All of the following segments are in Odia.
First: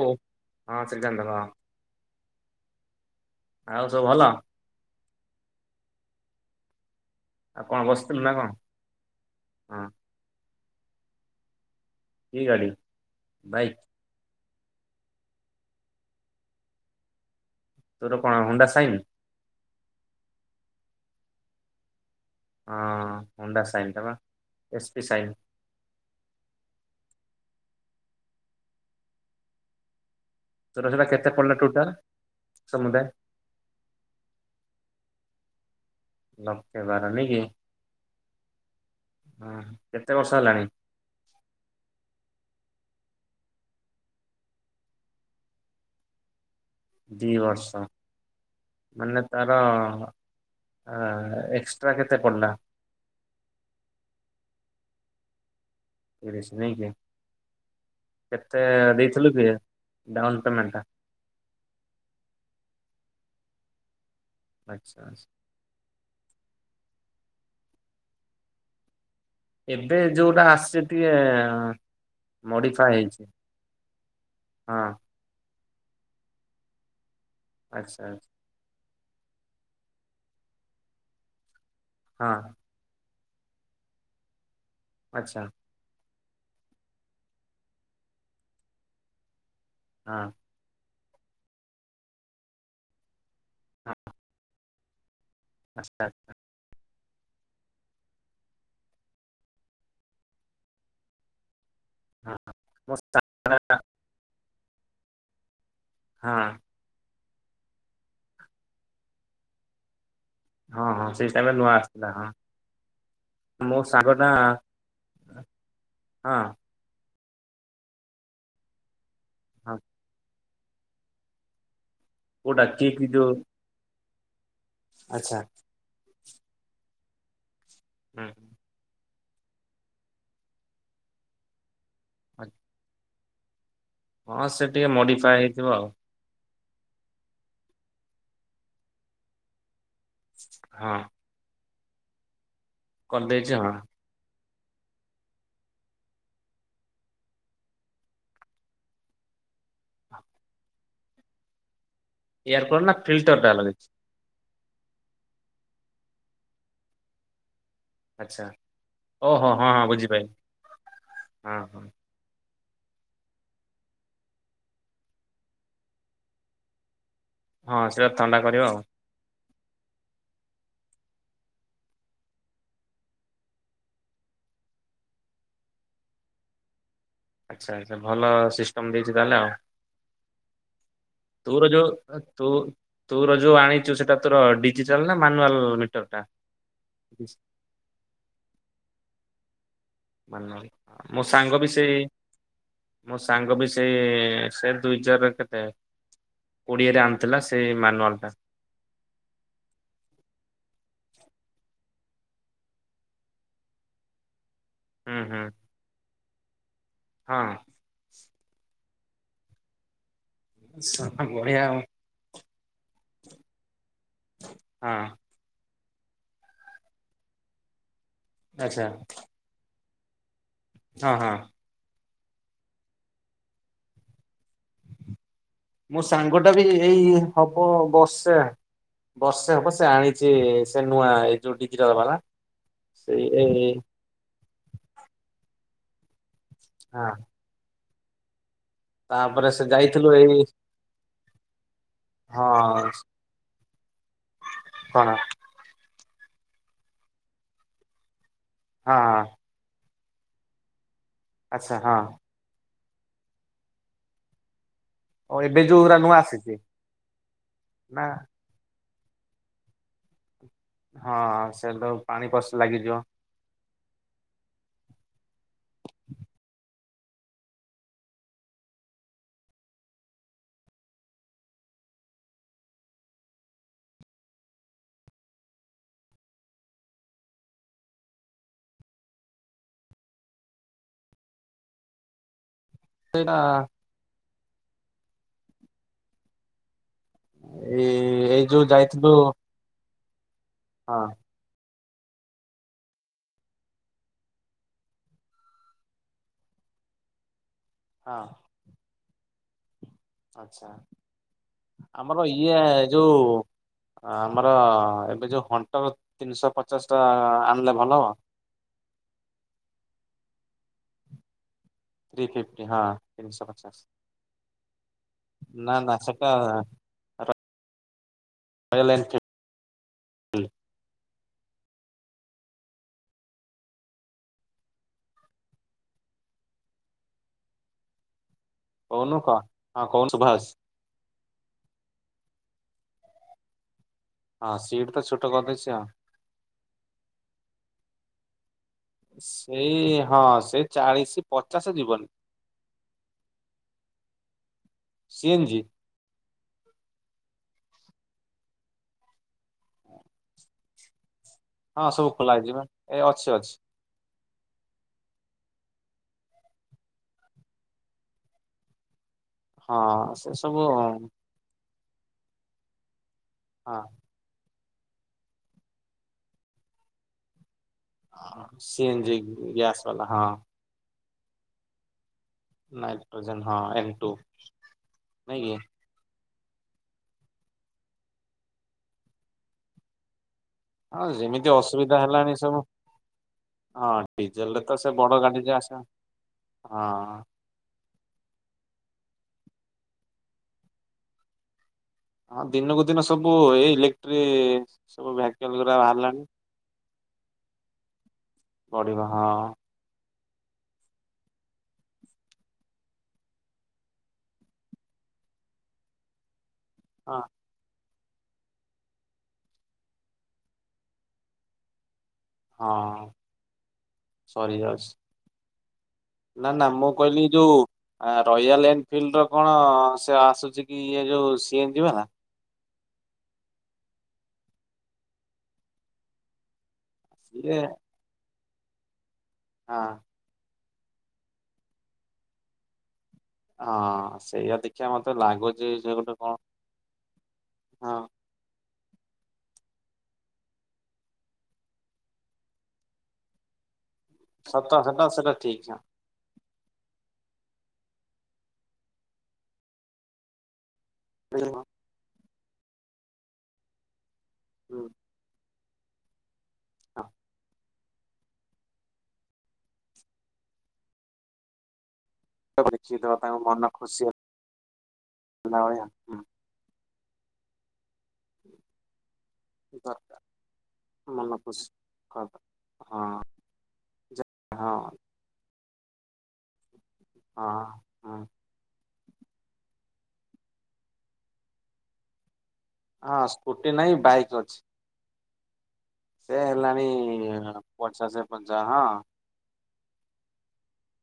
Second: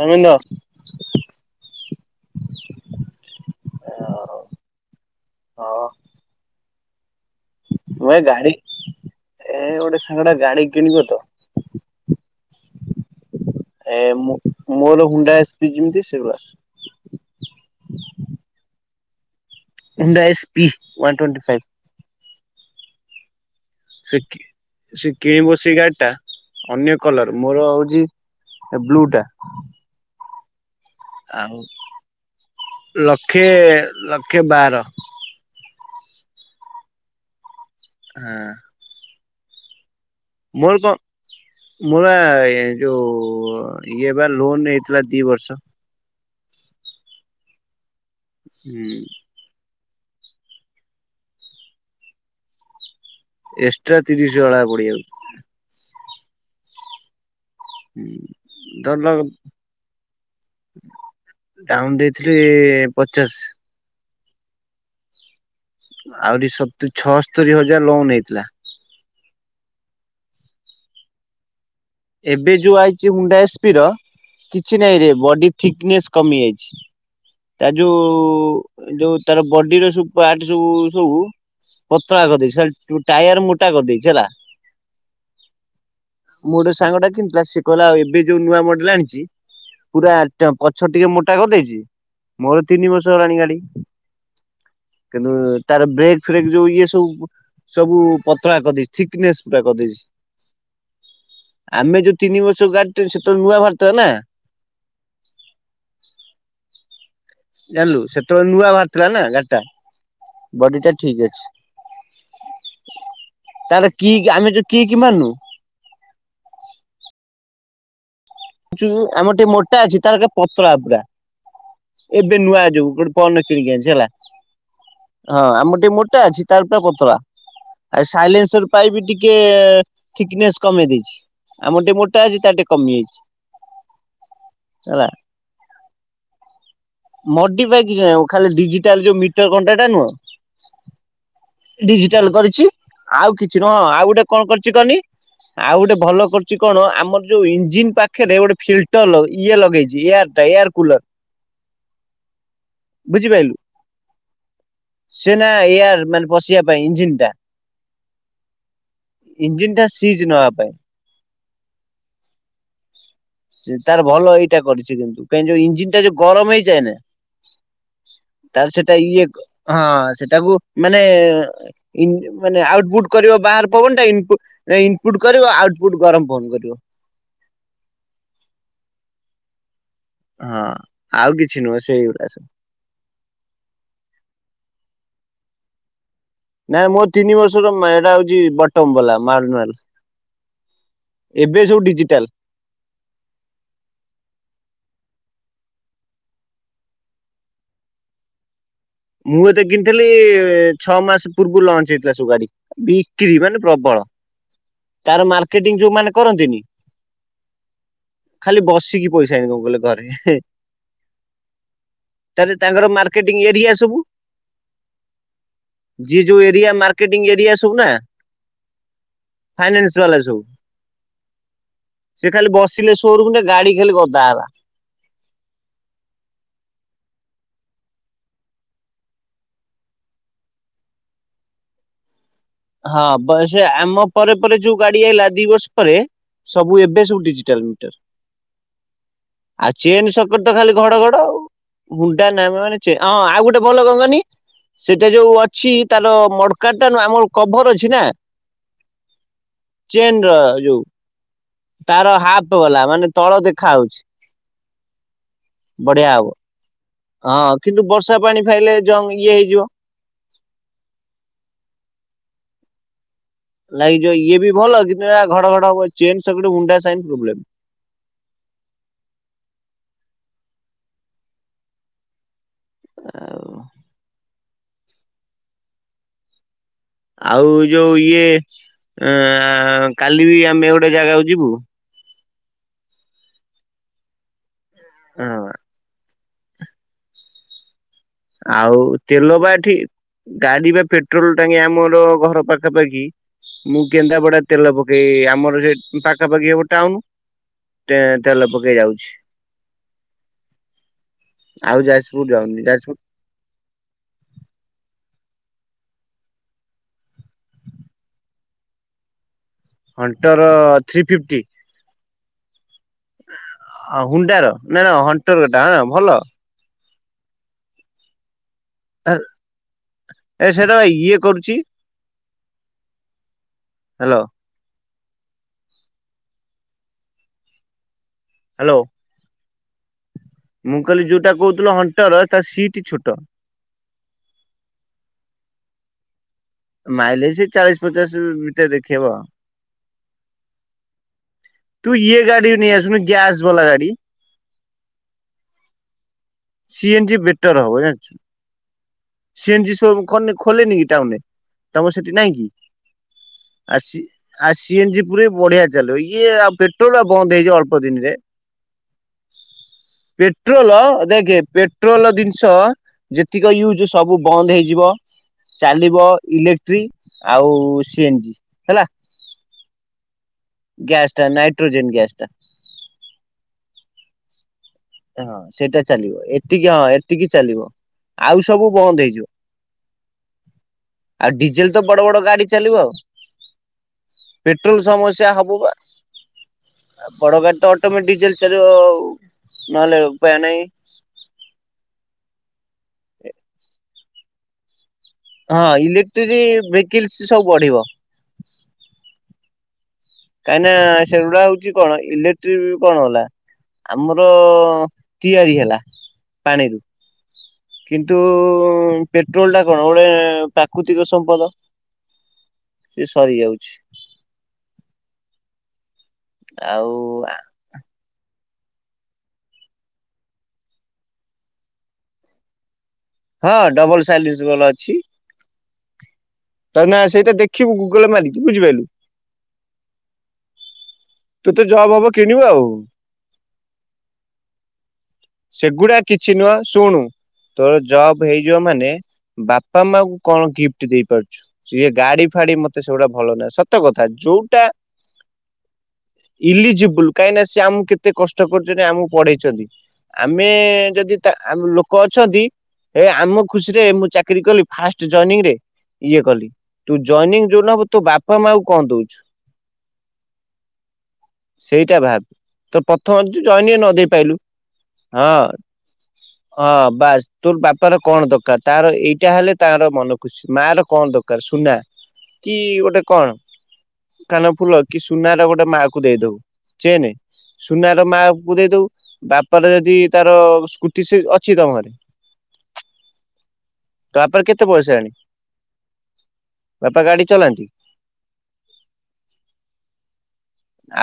ହୋଉ ଧର୍ମେନ୍ଦ୍ର ହଁ ସେ [unintelligible] ହଁ। ଆଉ ସବୁ ଭଲ। ହଁ। ଆଉ କଣ ମୁଁ ଏ ବସିଥିଲୁ ନା କଣ ଗାଡି ଏ ହଁ ଗୋଟେ ସାଙ୍ଗଟା ଗାଡି କିଣିବ ତ କି ଗାଡି ବାଇକ୍? ଏ ମୁଁ ମୋର ହୁଣ୍ଡା ସ୍ପି ଯେମିତି ସେଭଳିଆ। ତୋର କଣ Honda sign? Honda S P one twenty five ହଁ ହୁଣ୍ଡା ସାଇନ୍। ଟା ବା ସେ କି ଏସ୍ ପି ସେ ସାଇନ୍ କିଏ ବ ସି ଗାଡି ଟା ଅନ୍ୟ କଲର ମୋର ହଉଚି ବ୍ଲୁ ଟା। ତୋର ସେଟା କେ ଆଉ ଲକ୍ଷେ ଲକ୍ଷେ ବାର। ଲକ୍ଷେ ବାର ନାଇଁ କି। ହଁ। ହଁ। କେତେ ବର୍ଷ ହେଲା? ମୋର କଁ ମୋର ବା ଏ ଯୋଉ ଇଏ ବା ଲୋନ ହେଇଥିଲା ଦିଇ ବର୍ଷ। ଦି ବର୍ଷ ହୁଁ ମାନେ ତାର ଏଁ ଏକ୍ସଟ୍ରା କେତେ ପଡ଼ିଲା? ଏକ୍ସଟ୍ରା ତିରିଶ ଭାଳିଆ ପଡିଜାଉଚି। ତିରିଶି ନାଇକି କେତେ ଧରିଲ ଦେଇଥିଲୁ କି ଡାଉନ୍ ପେମେଣ୍ଟଟା? ଡାଉନ୍ ଦେଇଥିଲି ପଚାଶ। ଆଛା ଆଛା। ଆହୁରି ସ ଛଅସ୍ତରୀ ହଜାର ଲୋନ୍ ହେଇଥିଲା। ଏବେ ଯୋଉଟା ଆସିଚି ଟିକେ ଏବେ ଯୋଉ ମଡିଫାଏ ଆଇଛି ହେଇଛି ହୁଣ୍ଡା ଏସ୍ପି ର ହଁ କିଛି ନାହିଁ ରେ ବଡି ଠିକନେସ୍ କମି ଯାଇଛି ତା ଆଚ୍ଛା ଆଚ୍ଛା ଯୋଉ ଯୋଉ ତାର ବଡିର ସବୁ ପାର୍ଟ ସବୁ ସବୁ ପତଳା ହଁ କରିଦେଇଛି ତୁ ଟାୟାର ମୋଟା କରିଦେଇଛି ହେଲା। ଆଚ୍ଛା। ମୋ ଗୋଟେ ସାଙ୍ଗଟା କିଣିଥିଲା ସିଏ କହିଲା ଏବେ ଯୋଉ ନୂଆ ମଡେଲ ଆଣିଛି ପୁରା ହଁ। [inaudible] ପଛ ଟିକେ ମୋଟା କରିଦେଇଛି ମୋର ତିନି ବର୍ଷ ହେଲାଣି ଗାଡି ହଁ କିନ୍ତୁ ତାର ଆଚ୍ଛା ଆଚ୍ଛା। ବ୍ରେକ୍ ଫ୍ରେକ୍ ଯୋଉ ଇଏ ସବୁ ସବୁ ପତଳା କରିଦେଇଛି ଥିକନେସ୍ ପୁରା କରିଦେଇଛି। ଆମେ ଯୋଉ ହଁ ତିନି ବର୍ଷ ମୋ ଗାଡି ସା ସେତେବେଳେ ନୂଆ ବାହାରିଥିଲା ନା। ହଁ ଜାଣିଲୁ ସେତେବେଳେ ନୂଆ ବାହାରି ଥିଲା ନା ଗାଡିଟା। ହଁ ଟା ହଁ ଠିକ୍ ସେଇ ଅଛି। ହିସାବରେ ନୂଆ ଆସଥିଲା ହଁ। ମୋ ତାର ଶାଙ୍ଗ ଟା ଆମେ ଯୋଉ ମାରୁନୁ ହଁ ଆମର ଟିକେ ହଁ ମୋଟା ଅଛି ତାର ପତଳା ପୁରା ଏବେ ନୂଆ କୋଉଟା ଯୋଉ କିକ୍ ଗୋଟେ ପ ରଖ କିିଣିକି ଆଣିଚି ହେଲା ଆଚ୍ଛା ହଁ ଆମର ଟିକେ ମୋଟା ଅଛି ତାର ପୁରା ପତଳା। ଆଉ ହୁଁ। ସାଇଲେନ୍ସ ପାଇପ ଟିକିଏ ଠିକକନେସ୍ କମେଇ ଦେଇଛି। ଆମର ଟିକେ ମୋଟା ଅଛି ତାର ଟିକେ କମିଯାଇଛି। ହଁ ସେ ଟିକେ ମୋଡିଫାଏ ହେଇଥିବ ଆଉ ମୋଡି଼ଫାଇ କିଛି ନାଇଁ ଖାଲି ଡିଜିଟାଲ ଯୋଉ ମିଟରଣ୍ଟାଟା ନୁହଁ ହଁ। ଡିଜିଟାଲ କରିଛି ଆଉ କରିଦେଇଛି କିଛି ହଁ। ନୁହଁ ଆଉ ଗୋଟେ କଣ କରିଛି କହନି? ଆଉ ଗୋଟେ ଭଲ କରୁଛି କଣ ଆମର ଯୋଉ ଇଞ୍ଜିିନ ପାଖରେ ଗୋଟେ ଫିଲଟର ଲଗେ ଇଏ ଲଗେଇଛି ୟାର ଏୟାର କୁଲର୍ ଏୟାର କୂଲର ନା ଫିଲ୍ଟରଟା ଲଗେଇଚି? ସେନା ଏୟାର ମାନେ ପଶିବା ପାଇଁ ଇଞ୍ଜିିନ ଟା। ଆଚ୍ଛା ଓ ହୋ ଇଞ୍ଜିନ ହଁ ଟା ହଁ ସିଜ ବୁଝିପାଇଲି ନବା ପାଇଁ। ହଁ ହଁ। ସେ ତାର ଭଲ ଏଇଟା କରିଛି କିନ୍ତୁ କାହିଁ ଯୋଉ ଇଞ୍ଜିିନ ଟା ଯଉ ଗରମ ହେଇଯଏ ନା। ହଁ ସେଇଟା ଥଣ୍ଡା କରିବ ତାର ଆଉ ସେଟା ଇଏ ହଁ ସେଟାକୁ ମାନେ ମାନେ ଆଉଟପୁଟ କରିବ ବାହାର ପବନଟା ଇନପୁଟ ଏ ଇନପୁଟ କରିବ ଆଉଟପୁଟ ଗରମ ବନ୍ଦ କରିବ। ଆଚ୍ଛା ଆଚ୍ଛା ଭଲ ସିଷ୍ଟମ ଦେଇଛି ତାହେଲେ ଆଉ। ହଁ। ଆଉ କିଛି ତୋର ନୁହଁ ଜଉ ସେଇଗୁଡା ସବୁ। ତୋ ତୋର ଯୋଉ ଆଣିଛୁ ସେଟା ତୋର ଡିଜିଟାଲ ନା ମାନୁଆଲ ମିଟର ଟା? ନାଇଁ ମୋ ତିନି ବର୍ଷର ଏଟା ହଉଛି ବଟମ ବାଲା ମାନୂଆଲ ମାନ ମୋ ସାଙ୍ଗ ବି ସେଇ ମୋ ସାଙ୍ଗ ବି ସେଇ ସେ ଦୁଇଚାରର କେତେ ଓଡ଼ିଆରେ ଆଣିଥିଲା ସେ ମାନୁଆଲ ଟା। ମୁଁ ଜେତେ କିଣିଥିଲି, ଛଅ ମାସ ପୁର୍ବରୁ ଲଞ୍ଚ ହେଇଥିଲା ସବୁ ଗାଡ଼ି। ବିକ୍ରି ମାନେ ପ୍ରବଳ ହୁଁ ତାର ମାର୍କେଟିଂ ଯୋଉ ମାନ କରନ୍ତିନି? ହଁ। ଖାଲି ବସିକି ପଇସା ଇନକମ୍ କଲେ ଘରେ। ହଁ ବଢିଆ ଆଉ ତାହାଲେ ତାଙ୍କର ମାର୍କେଟିଂ ଏରିଆ ବୁ, ହଁ ଯିଏ ଯୋଉ ଏରିଆ ମାର୍କେଟିଂ ଏରିଆ ସବୁ ନା। ଆଚ୍ଛା। ଫାଇନାନ୍ସ ବାଲା ସବୁ। ହଁ ହଁ। ସିଏ ଖାଲି ବସିନେ ଶୋରୁମ୍ ରେ ଗାଡ଼ି ଖାଲି ଗଦା ହେଲା। ମୋ ସାଙ୍ଗଟା ବି ହେଇ ହବ ବସେ। ବର୍ଷେ ହବ ସେ ଆଣିଛି ସେ ନୂଆ ଏଇ ଯୋଉ ଡିଜିଟାଲ ବାଲା। ହଁ, ସେଇ ବ ଏଇ ଆମ ପରେ ପରେ ଯୋଉ ଗାଡ଼ି ଆଇଲା ଦି ବର୍ଷ ପରେ, ସବୁ ଏବେ ସବୁ ଡିଜି ଟାଲ ମିଟର। ପା ଆଉ ଚେନ ସକଟ ତ ଖାଲି ଘଡ଼ଘଡ଼ ଆଉ। ହୁଣ୍ଡା ନା ମାନେ ଚେ ହଁ ଆଉ ଗୋଟେ ବଲ କଣ କହନି, ସେଟା କଣ ଯୋଉ ଅ ଛି ତାର ମର୍ଡକାର୍ଡ ଟା ନୁହଁ ଆମର କଭର ଅଛି ନା। ହଁ। ଚେନ ର ଯୋଉ। ଆଚ୍ଛା ହଁ ତାର ହାପ ବାଲା ମାନେ ତଳ ଦେଖା ହଉଛି। ଓ ଏବେ ଯୋଉଗୁରା ବଢ଼ିଆ ନୂଆ ହବ, ଆସିଛି ହଁ କିନ୍ତୁ ନା ବର୍ଷା ପାଣି ଖାଇଲେ ଜଙ୍ଗ ଇଏ ହେଇଯିବ। ହଁ, ସେତ ପାଣି ପସ ଲାଗିଯିବ। ଲାଗିଯିବ ଇଏ ବି ଭଲ, କିନ୍ତୁ ୟା ଘଡ଼ଘଡ଼ ହବ, ଚେନ୍ ସକେଟ୍ ହୁଣ୍ଡା ସାଇନ୍ ପ୍ରବ୍ଲେମ୍। ଆଉ। ଆଉ ଯୋଉ ଇଏ ଏଁ କାଲି ବି ଆମେ ଗୋଟେ ଜଗାକୁ ଯିବୁ। ସେଇଟା ହଁ। ଏ ଆଉ ତେଲ ବା ଏଠି, ଗାଡ଼ି ବା ହଁ ପେଟ୍ରୋଲ ଟାଙ୍କି ଆମର ଘର ପାଖାପାଖି ମୁଁ କେନ୍ଦାପଡ଼ା ତେଲ ପକେଇ, ଆମର ସେ ପାଖାପାଖି ହବ ଟାଉନ। ଟେ ହଁ। ତେଲ ପକେଇ ଯାଉଛି। ଆଛା, ଆଉ ଯାଜପୁର ଆମର ଇଏ ଯାଉନି ଯାଜପୁର ଯୋଉ ଆମର ଏବେ ଯୋଉ ହଣ୍ଟର ତିନିଶହ ପଚାଶ ଟା ଆଣିଲେ ଭଲ ହବ? Hunter three fifty. Three fifty ହଁ। ତିନିଶପଚାଶ ହୁଣ୍ଡାର ନା ନା ହଣ୍ଟର ଟା ନାଁ ନାଁ ଭଲ ସେଟା ର [unintelligible] ଏ ସେରା ଇଏ କରୁଛି। ହାଲୋ। ହାଲୋ। କୋହୁନୁ କ ହଁ କୋଉନୁ ସୁଭା ହୋଉଚି। ମୁଁ କହିଲି ଯୋଉଟା କହୁଥିଲ ହଣ୍ଟର ତା ସିଟ୍ ଛୋଟ। ହଁ, ସିଟ୍ ତ ଛୋଟ କରି ଦେଇଛି। ମାଇଲେଜ ସେଇ ଚାଳିଶ ପଚାଶ ଭିତରେ ଦେଖେଇବ। ଏଇ ହଁ ସେ ଚାଳିଶ ପଚାଶ ତୁ ଯିବନି ଇଏ ଗାଡ଼ି ନେଇ ଆସୁନୁ ଗ୍ୟାସ ବାଲା ଗାଡ଼ି। C N G. C N G better ହବ ଜାଣିଛୁ। ସି ଏନ୍ ଜି ସୋ ଖୋଲେନି କି ଟାଉନ ହଁ ତମର ସବୁ ସେଠି ନାଇଁ ଖୋଲା କି। ହେଇଯିବ ଏ ଅଛି ଅଛି ଆ ଆ ସିଏନଜି ପୁରୀ ବଢିଆ ଚାଲିବ ଇଏ ଆଉ ପେଟ୍ରୋଲ ବନ୍ଦ ହେଇଛିିବ ଅଳ୍ପ ଦିନରେ। ହଁ ସେ ସବୁ ପେଟ୍ରୋଲୋ ହଁ ଦେଖ ପେ ପେଟ୍ରୋଲ ଜିନିଷ ଯେତିକି ୟୁଜ୍। ସବୁ ବନ୍ଦ ହେଇଯିବ ଚାଲିବ ଇଲେକ୍ଟ୍ରିକ। ଆଉ ସିଏନଜି ହେଲା। ସିଏନଜି ଗ୍ୟାସ ବାଲା ହଁ ଗ୍ୟାସ୍ଟା ନାଇଟ୍ରୋଜେନ୍ ଗ୍ୟାସ୍ଟା ନାଇଟ୍ରୋଜନ ହଁ ଏନ୍ ଟୁ ହଁ ନାଇଁ କି ସେଇଟା ଚାଲିବ ଏତିକି ହଁ ଏତିକି ଚାଲିବ ଆଉ ସବୁ ବନ୍ଦ ହେଇଯିବ। ହଁ ଆଉ ଯେମିତି ଡିଜେଲ ତ ଅସୁବିଧା ବଡ ବଡ ହେଲାଣି ଗାଡି ସବୁ ଚାଲିବ ଆଉ। ହଁ ଡିଜେଲ ରେ ତ ପେଟ୍ରୋଲ ସେ ବଡ ସମସ୍ୟା ଗାଡି ଯେ ହବ ବା ଆସେ ହଁ ବଡଗାଡ଼ି ତ ଅଟୋମ ଡିଜେଲ ଚାଲିବ ଆ ନହଲେ ଉପାୟ ନହିଁ। ହଁ ଦିନକୁ ଦିନ ସବୁ ଏ ଇଲେକ୍ଟ୍ରି ସବୁ। ହଁ ଗୁରା ବାହାରିଲାଣି ଇଲେକ୍ଟ୍ରିସି ଭେକାନ୍ସୀ ସବୁ ବଢିବ। ବଢିବ ହଁ। କାହିଁକି ନା ସେଗୁଡା ହଉଛି କଣ ଇଲେକ୍ଟ୍ରିକ କଣ ହେଲା। ଆମର ତିଆରି ହେଲା ପାଣିରୁ। ହଁ କିନ୍ତୁ ପେଟ୍ରୋଲ ଟା କଣ ଗୋଟେ ପ୍ରାକୃତିକ ସମ୍ପଦ। ସେ ହଁ ସରିଯାଉଛି ସରି ଯଜ ନା ନା ମୁଁ ଆଉ କହିଲି ଯୋଉ। ଆ ରୟାଲ ଏନଫିଲ୍ଡ ର କଣ ସେ ଆସୁଛି କି ଇଏ ଯୋଉ ସି ଏ ନ୍ ଜି ବଲା। ହଁ ଡବଲ ସାଇଲିଜ ଗଲ ଅଛି। ତା ନା ସେଇଟା ସିଏ ଦେଖିବୁ ଗୁଗଲରେ ମାରିକି ବୁଝିପାରଲୁ। ହଁ ତୁ ତେ ଜବ୍ ହବ କିଣିବୁ ଆଉ। ହଁ ସେଇଆ ଦେଖିବା ମତେ ଲାଗୁଛି ସେ ସେଗୁଡା ଗୋଟେ କଣ କିଛି ନୁହଁ ଶୁଣୁ ତୋର ହଁ ଯବ। ହେଇଯ ମାନେ ବାପା ମା କୁ କଣ ଗିଫ୍ଟ ଦେଇ ପାରୁଛୁ। ସଇଏ ଗାଡି ଫାଡି ମତେ ସେଗୁଡା ଭଲ ନାହିଁ ସତ କଥା ଯୋଉଟା ହଁ ସେଟା ଠିକ୍ ଇଲିଜିବୁଲ କାହିଁକି ନା ସେ ଆମକୁ କେତେ କଷ୍ଟ କରୁଛନ୍ତି ଆମକୁ ପଢେଇଛନ୍ତି। ଆମେ ଯଦି ଲୋକ ଅଛନ୍ତି ଏ ଆମ ଖୁସିରେ ମୁଁ ଚାକିରୀ କଲି ଫାଷ୍ଟ ଜଇନିଂ ରେ ଇଏ କଲି ତୁ ଜଏନିଂ ଯୋଉଦିନ ହବ ତୋ ବାପା ମା କୁ କଣ ଦଉଛୁ। ସେଇଟା ଭାବ ହଁ ତ ଦେଖିକି ଦେବା ପ୍ରଥମ ତାଙ୍କ ଯ ମନ ଜଇନ ନ ଖୁସି ଦେଇ ପାଇଲୁ। ହଁ ହେଲା ଭଳିଆ ହଁ ବାସ୍ ତୋ ପାପା। ବାପର କଣ ଦରକାର ତାର ଏଇଟା ହେଲେ ତାର ମନ ଖୁସି ମା ର କଣ ମନ ଦରକାର ଖୁସି ସୁନା ହବ। କି ଗୋଟେ ହଁ କଣ ଯା- କାନ ଫୁଲ ହଁ କି ସୁନାର ଗୋଟେ ମା କୁ ଦେଇ ଦବୁ ଚେନ୍ ହଁ ସୁ ହଁ ମାଙ୍କୁ ଦେଇଦଉ ବାପାର ଯଦି ତାର ସ୍କୁଟି ସେ ଅଛି ତମର ହଁ ସ୍କୁଟି ନାଇଁ ବାଇକ୍ ତାପରେ ଅଛି। କେତେ ପଇସା ଆଣି ସେ ହେଲାଣି ବାପା ଗାଡି ଚଲାନ୍ତି ପଚା ସେ ପଞ୍ଚା ହଁ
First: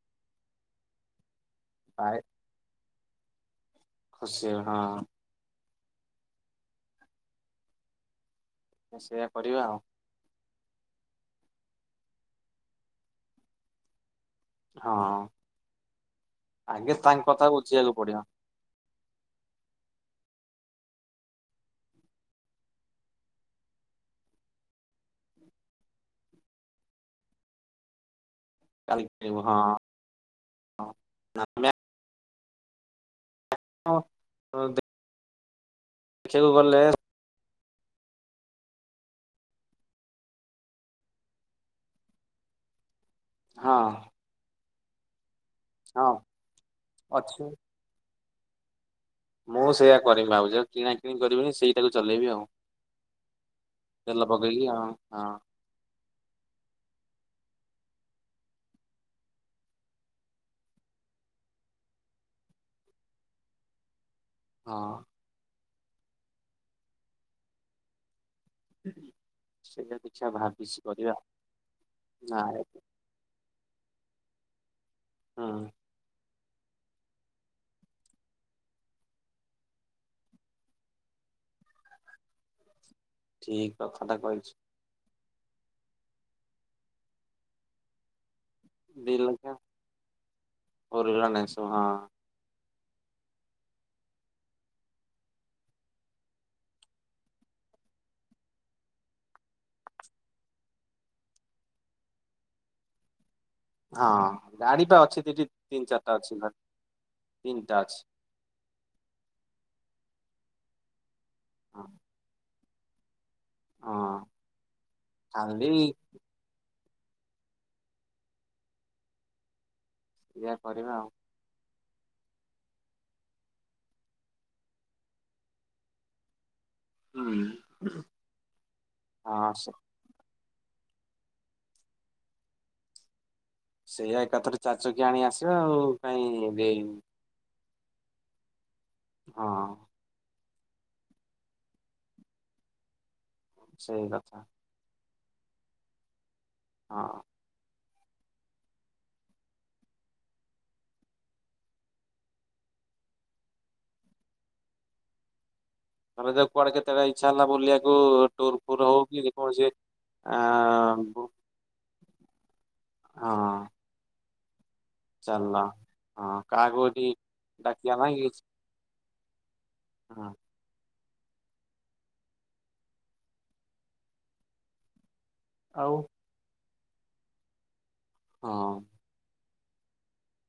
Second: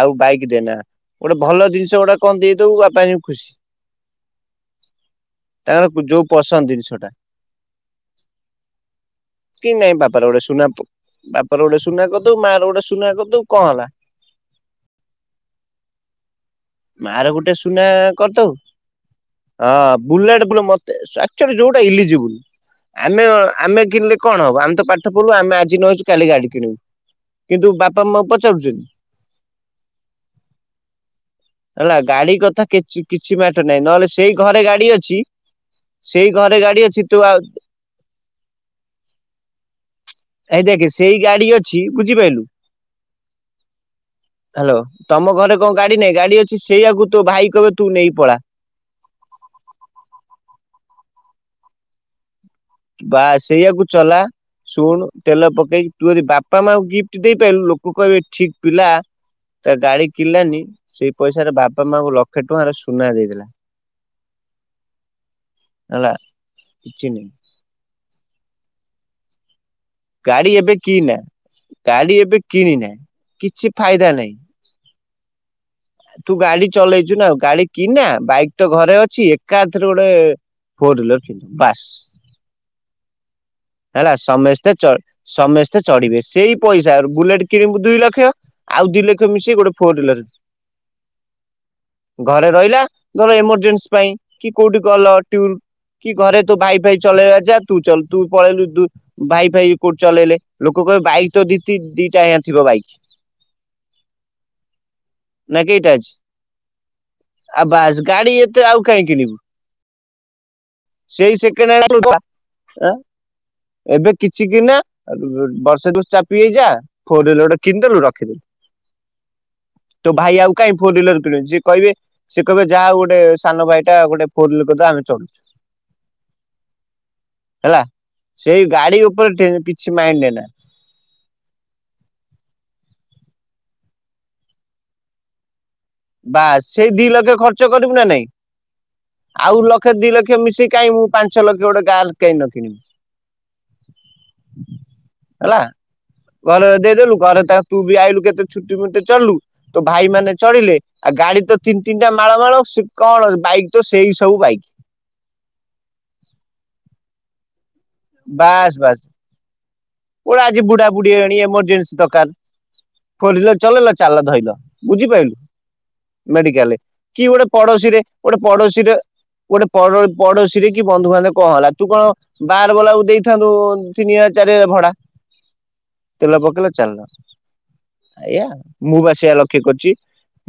ଆଉ ବାଇକ ଦେନା ଗୋଟେ ଭଲ ଜିନିଷ ଗୋଟେ ବାଇ କଣ ଦେଇଦବୁ ବା ପାଇଁ ଖୁସି। ଖୁସି ହଁ। ତାଙ୍କର ଯୋଉ ପସନ୍ଦ ଜିନିଷ ଟା। ସେଇଆ କରିବା କି ଆଉ ନାଇଁ ବାପାର ଗୋଟେ ସୁନା ପୁ ବାପ ର ଗୋଟେ ସୁନା କରିଦବୁ ମା ର ଗୋଟେ ସୁନା କରିଦବୁ କଣ ହେଲା। ହଁ। ଆଗେ ତାଙ୍କ ମାର କଥା ଗୋଟେ ସୁନା ବୁଝିବାକୁ ପଡିବ କରିଦବୁ। ହଁ ବୁଲେଟ୍ ପୁଣି ମତେ ଆକଚୁଲି ଯୋଉଟା ଇଲିଜିବୁଲ। ଆମେ କଣ ଆମେ କିଣିଲେ କଣ ହବ ଆମେ ତ ପାଠ ପଢିଲୁ ଆମେ ଆଜି ନ ହେଇଚି କାଲି ଗାଡି କିଣିବୁ। କିନ୍ତୁ ବାପା, ମାକୁ ପଚାରୁଚକି। କାଲି କିଣିବୁ ହଁ ହଁ ନା ଆମେ ହେଲା ଗାଡି କଥା କିଛି କିଛି ମ୍ୟାଟର ନାହିଁ ନହେଲେ ସେଇ ଘରେ ଗାଡି ଅଛି। ସେଇ ଦେଖିବାକୁ ଘରେ ଗଲେ ଗାଡି ଅଛି ତୁ ଆଉ। ଏଇ ଦେଖେ ସେଇ ଗାଡି ଅଛି ବୁଝିପାଇଲୁ। ହଁ। ହାଲୋ ତମ ଘରେ କଣ ଗାଡି ହଁ ନାଇଁ ଗାଡି ଅଛି ସେଇଆକୁ ତୋ ଅଛି। ଭାଇ କହିବ ତୁ ନେଇ ପଳା। ମୁଁ ସେଇୟା କରିମି ଭାବୁଚି ଆଉ କିଣା କିିଣି କରିବିନି ସେଇଟାକୁ ଚଲେଇବି ଆଉ। ବାସ୍ ସେଇଆକୁ ଚଲା, ତେଲ ପକେଇକି ଆଉ ଶୁଣୁ ହଁ। ତେଲ ପକେଇ ତୁ ଯଦି ବାପା, ମାଙ୍କୁ ଗିଫ୍ଟ ଦେଇପାଇଲୁ ଲୋକ କହିବେ ଠିକ୍ ପିଲା। ତା ଗାଡି କିିଣିଲାନି ସେଇ ପଇସାରେ ବାପା, ମାଆଙ୍କୁ ଲକ୍ଷେ ଟଙ୍କାର ସୁନା ଦେଇଦେଲା। [unintelligible] ହଁ। ହେଲା କିଛି ନୁହ। ସେଇଆ ଗାଡି ଏବେ କିନା ଗାଡି ନା ଏବେ କିଣିନା କିଛି ଫାଇଦା ନାହିଁ। ହଁ। ତୁ ଗାଡି ଚଲେଇଚୁ ନା ଆଉ ଗାଡି କିନା ବାଇକ୍ ତ ଘରେ ଅଛି ଏକାଥରେ ଗୋଟେ। ଫୋର୍ ହ୍ଵିଲର କିଣିବୁ ବାସ୍ ଠିକ ହେଲା କଥାଟା କହିଛୁ। ସମସ୍ତେ ଚ ସମସ୍ତେ ଚଢିବେ ସେଇ ପଇସାର ବୁଲେଟ୍ କିଣିବୁ ଦୁଇ ଲକ୍ଷ। ଆଉ ଦି ଲକ୍ଷ ମିଶି ଗୋଟେ ଫୋର ହ୍ଵିଲର। ଫୋର ହ୍ବିଲର ନେଇଆସିବୁ ହଁ। ଘରେ ରହିଲା। ଧର ଏମରଜେନ୍ସି ପାଇଁ କି କୋଉଠି ଗଲ ଟୁର। କି ଘରେ ତୋ ଭାଇ ଫାଇ ଚଲେଇବା ଯା ତୁ ଚଲ୍ ତୁ ପଳେଇଲୁ ତୁ। ଭାଇ ଫାଇ କୋଉଠି ଚଲେଇଲେ ଲୋକ କହିବେ ବାଇକ୍ ତ ଦି ତି ଦିଇଟା ଆଜ୍ଞା ଥିବ ବାଇକ୍। ହଁ ଗାଡି ପା ଅଛି ଦି ଟି ନା ତିନି, କେଇଟା ଚାରିଟା ଅଛି ଘରେ ତିନିଟା ଅଛି। ତେ ଆଉ କାହିଁ କିଣିବୁ? ସେଇ ହଁ ସେକେଣ୍ଡହ୍ୟାଣ୍ଡ ଚଳଉ [unintelligible] ଥା ଆଁ। ଏବେ ହଁ କିଛି କିଣିନା [unintelligible] ଖାଲି ବର୍ଷେ ଦି ବର୍ଷ ଚା ଫ୍ରି ହେଇଯା ଫୋର୍ ହ୍ୱିଲର ଗୋଟେ କିଣିଦେଲୁ ରଖିଦେଲୁ। ତୋ ଭାଇ ଏଇଆ ଆଉ କାହିଁ କରିବା ଫୋର ଆଉ ହ୍ୱିଲର କିଣିବ ଯିଏ କହିବେ। ସେ କହିବେ ଯାହା ହଉ ଗୋଟେ ସାନ ଭାଇଟା ଗୋଟେ ଫୋର୍ ହ୍ୱିଲର କରିଦେଲା ଆମେ ଚଢୁଚୁ। ହୁଁ। ହେଲା ସେଇ ଗାଡି ଉପରେ ଟେ ହଁ ସେ କିଛି ମାଇଣ୍ଡ ନେଏନା। ସେଇଆ ଏକାଥରେ ଚାରିଚକିଆ ଆଣି ଆସିବା ଆଉ। କାଇଁ ବାସ୍ ରେ ସେଇ ଦି ଲକ୍ଷ ଖର୍ଚ୍ଚ କରିବୁ ନା ନାଇଁ ଆଉ ହଁ ଲକ୍ଷ, ଦି ଲକ୍ଷ ମିଶି କାହିଁ ମୁଁ ପାଞ୍ଚ ଲକ୍ଷ ଗୋଟେ କାର୍ କାଇଁ ନ କିଣିମ ସେଇକଥା। ହେଲା ଘରରେ ଦେଇଦେଲୁ ହଁ। ଘରେ ତା ତୁ ବି ଆଇଲୁ କେତେ ଛୁଟି ମୁଟି ଚଢିଲୁ ତୋ ଭାଇ ମାନେ ଚଢ଼ିଲେ। ଆଉ ଗାଡ଼ି ତ ତିନି ତିନିଟା ମାଳ ମାଳ ସେ କଣ ବାଇକ୍ ତ ସେଇ ସବୁ ବାଇକ୍। ଧରା ଯାଉ ପରେ କେତେବେଳେ ଇଚ୍ଛା ହେଲା ବୁଲିବା ଟୁର୍ ଫୁର୍ ହଉିକି ଯେ କୌଣସି କୁଆଳେ ଆଜି ବୁଡ଼ା ବୁଡ଼ି ହେଲଣି ଏମରଜେନ୍ସି ଦରକାର। ଫୋର୍ ହୁଈଲର ଚଲେଇଲ ଚାଲ ଧଇଲ। ବୁଝିପାଇଲୁ ଚାଲ ହଁ ମେଡିକାଲେ କାହାକୁ ଏଠି କି ଗୋଟେ ଡାକିବା ପଡ଼ୋଶୀରେ ନାଇଁ ଗୋଟେ କି ପଡ଼ୋଶୀରେ ଗୋଟେ ପଡ଼ୋ ହଁ ପଡ଼ୋଶୀରେ କି ବନ୍ଧୁ ବାନ୍ଧବ କଣ ହେଲା ତୁ କଣ ବା ଗଲା ବେଳକୁ ଦେଇଥାନ୍ତୁ ତିନି ହଜାର ଚାରି ହଜାର ଭଡ଼ା। ଆଉ ତେଲ ପକେଇଲ ଚାଲିଲ ଏଇଆ ହଁ। ମୁଁ ବା ସେଇଆ ଲ ଠିକ୍ ଅଛି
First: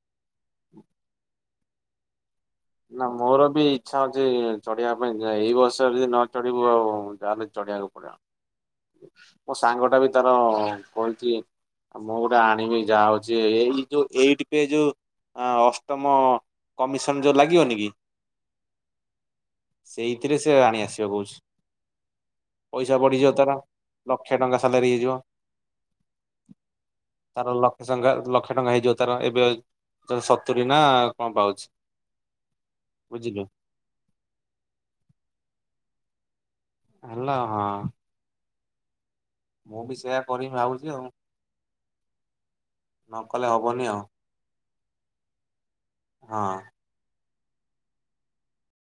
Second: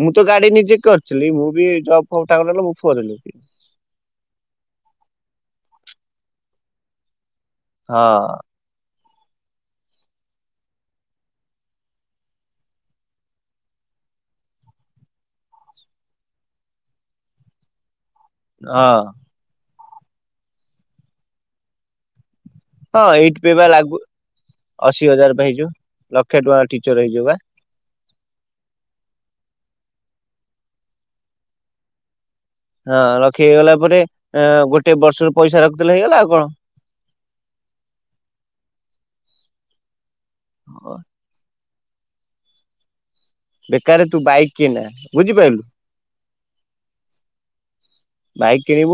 ମୁଁ ତ ଗାଡ଼ି ନିଜେ କରିଥିଲି ମୁଁ ବି ଜଵ୍ ଫବ୍ [unintelligible] ନା ମୋର ବି ଇଛା ଅଛି ଚଢ଼ିବା ପାଇଁକା ଏଇ ବୟସରେ ଯଦି ନ ଚଢ଼ିବୁ ଆଉ ଜା ହେଲେ ଚଢ଼ି ବାକୁ ହଁ ପଡ଼ିବ ମୋ ସାଙ୍ଗ ଟା ବି ତାର କହିଚି ମୁଁ ଗୋଟେ ଆଣିବି ଯାହା ହଉଛି ଏଇ ଯୋଉ ଏଇଟିପେ ଯୋଉ ଆ ଅଷ୍ଟମ କମିଶନ ଯୋଉ ଲାଗିବନି କି? ଅଁ। ସେଇଥିରେ ସେ ଆଣି ଆସିବ କହୁଛି। ପଇସା ହଁ ବଢିଯିବ ତାର। ଏଇଟିପେ ପା ଲାଗୁ ଲକ୍ଷେ ଟଙ୍କା ସାଲାରୀ ଅଶି ହେଇଯିବ ହଜାର ପା ହେଇଯିବ। ଲକ୍ଷେ ଟଙ୍କା ଟିଚର ହେଇଯିବ ବା। ସଂଙ୍ଗା ଲକ୍ଷେ ଟଙ୍କା ହେଇଯିବ ତାର ଏବେ ସତୁରି ନା କଣ ପାଉଛି? ହଁ ଲକ୍ଷେ ବୁଝିଲୁ ହେଇଗଲା ପରେ ଏ ଗୋଟେ ବର୍ଷର ପଇସା ରଖି ଦେଲେ ହେଇଗଲା ଆଉ କଣ। ହେଲା ହଁ। ମୁଁ ବି ସେଇୟା କରିମି ଭାବୁଚି ହଁ ଆଉ। ନ କଲେ ହବ୍ ବେକାରରେ ତୁ ବାଇକ୍ କିଇନା ବୁଝିପାଇଲୁ? ହଁ। ବାଇକ୍ କିଣିବୁ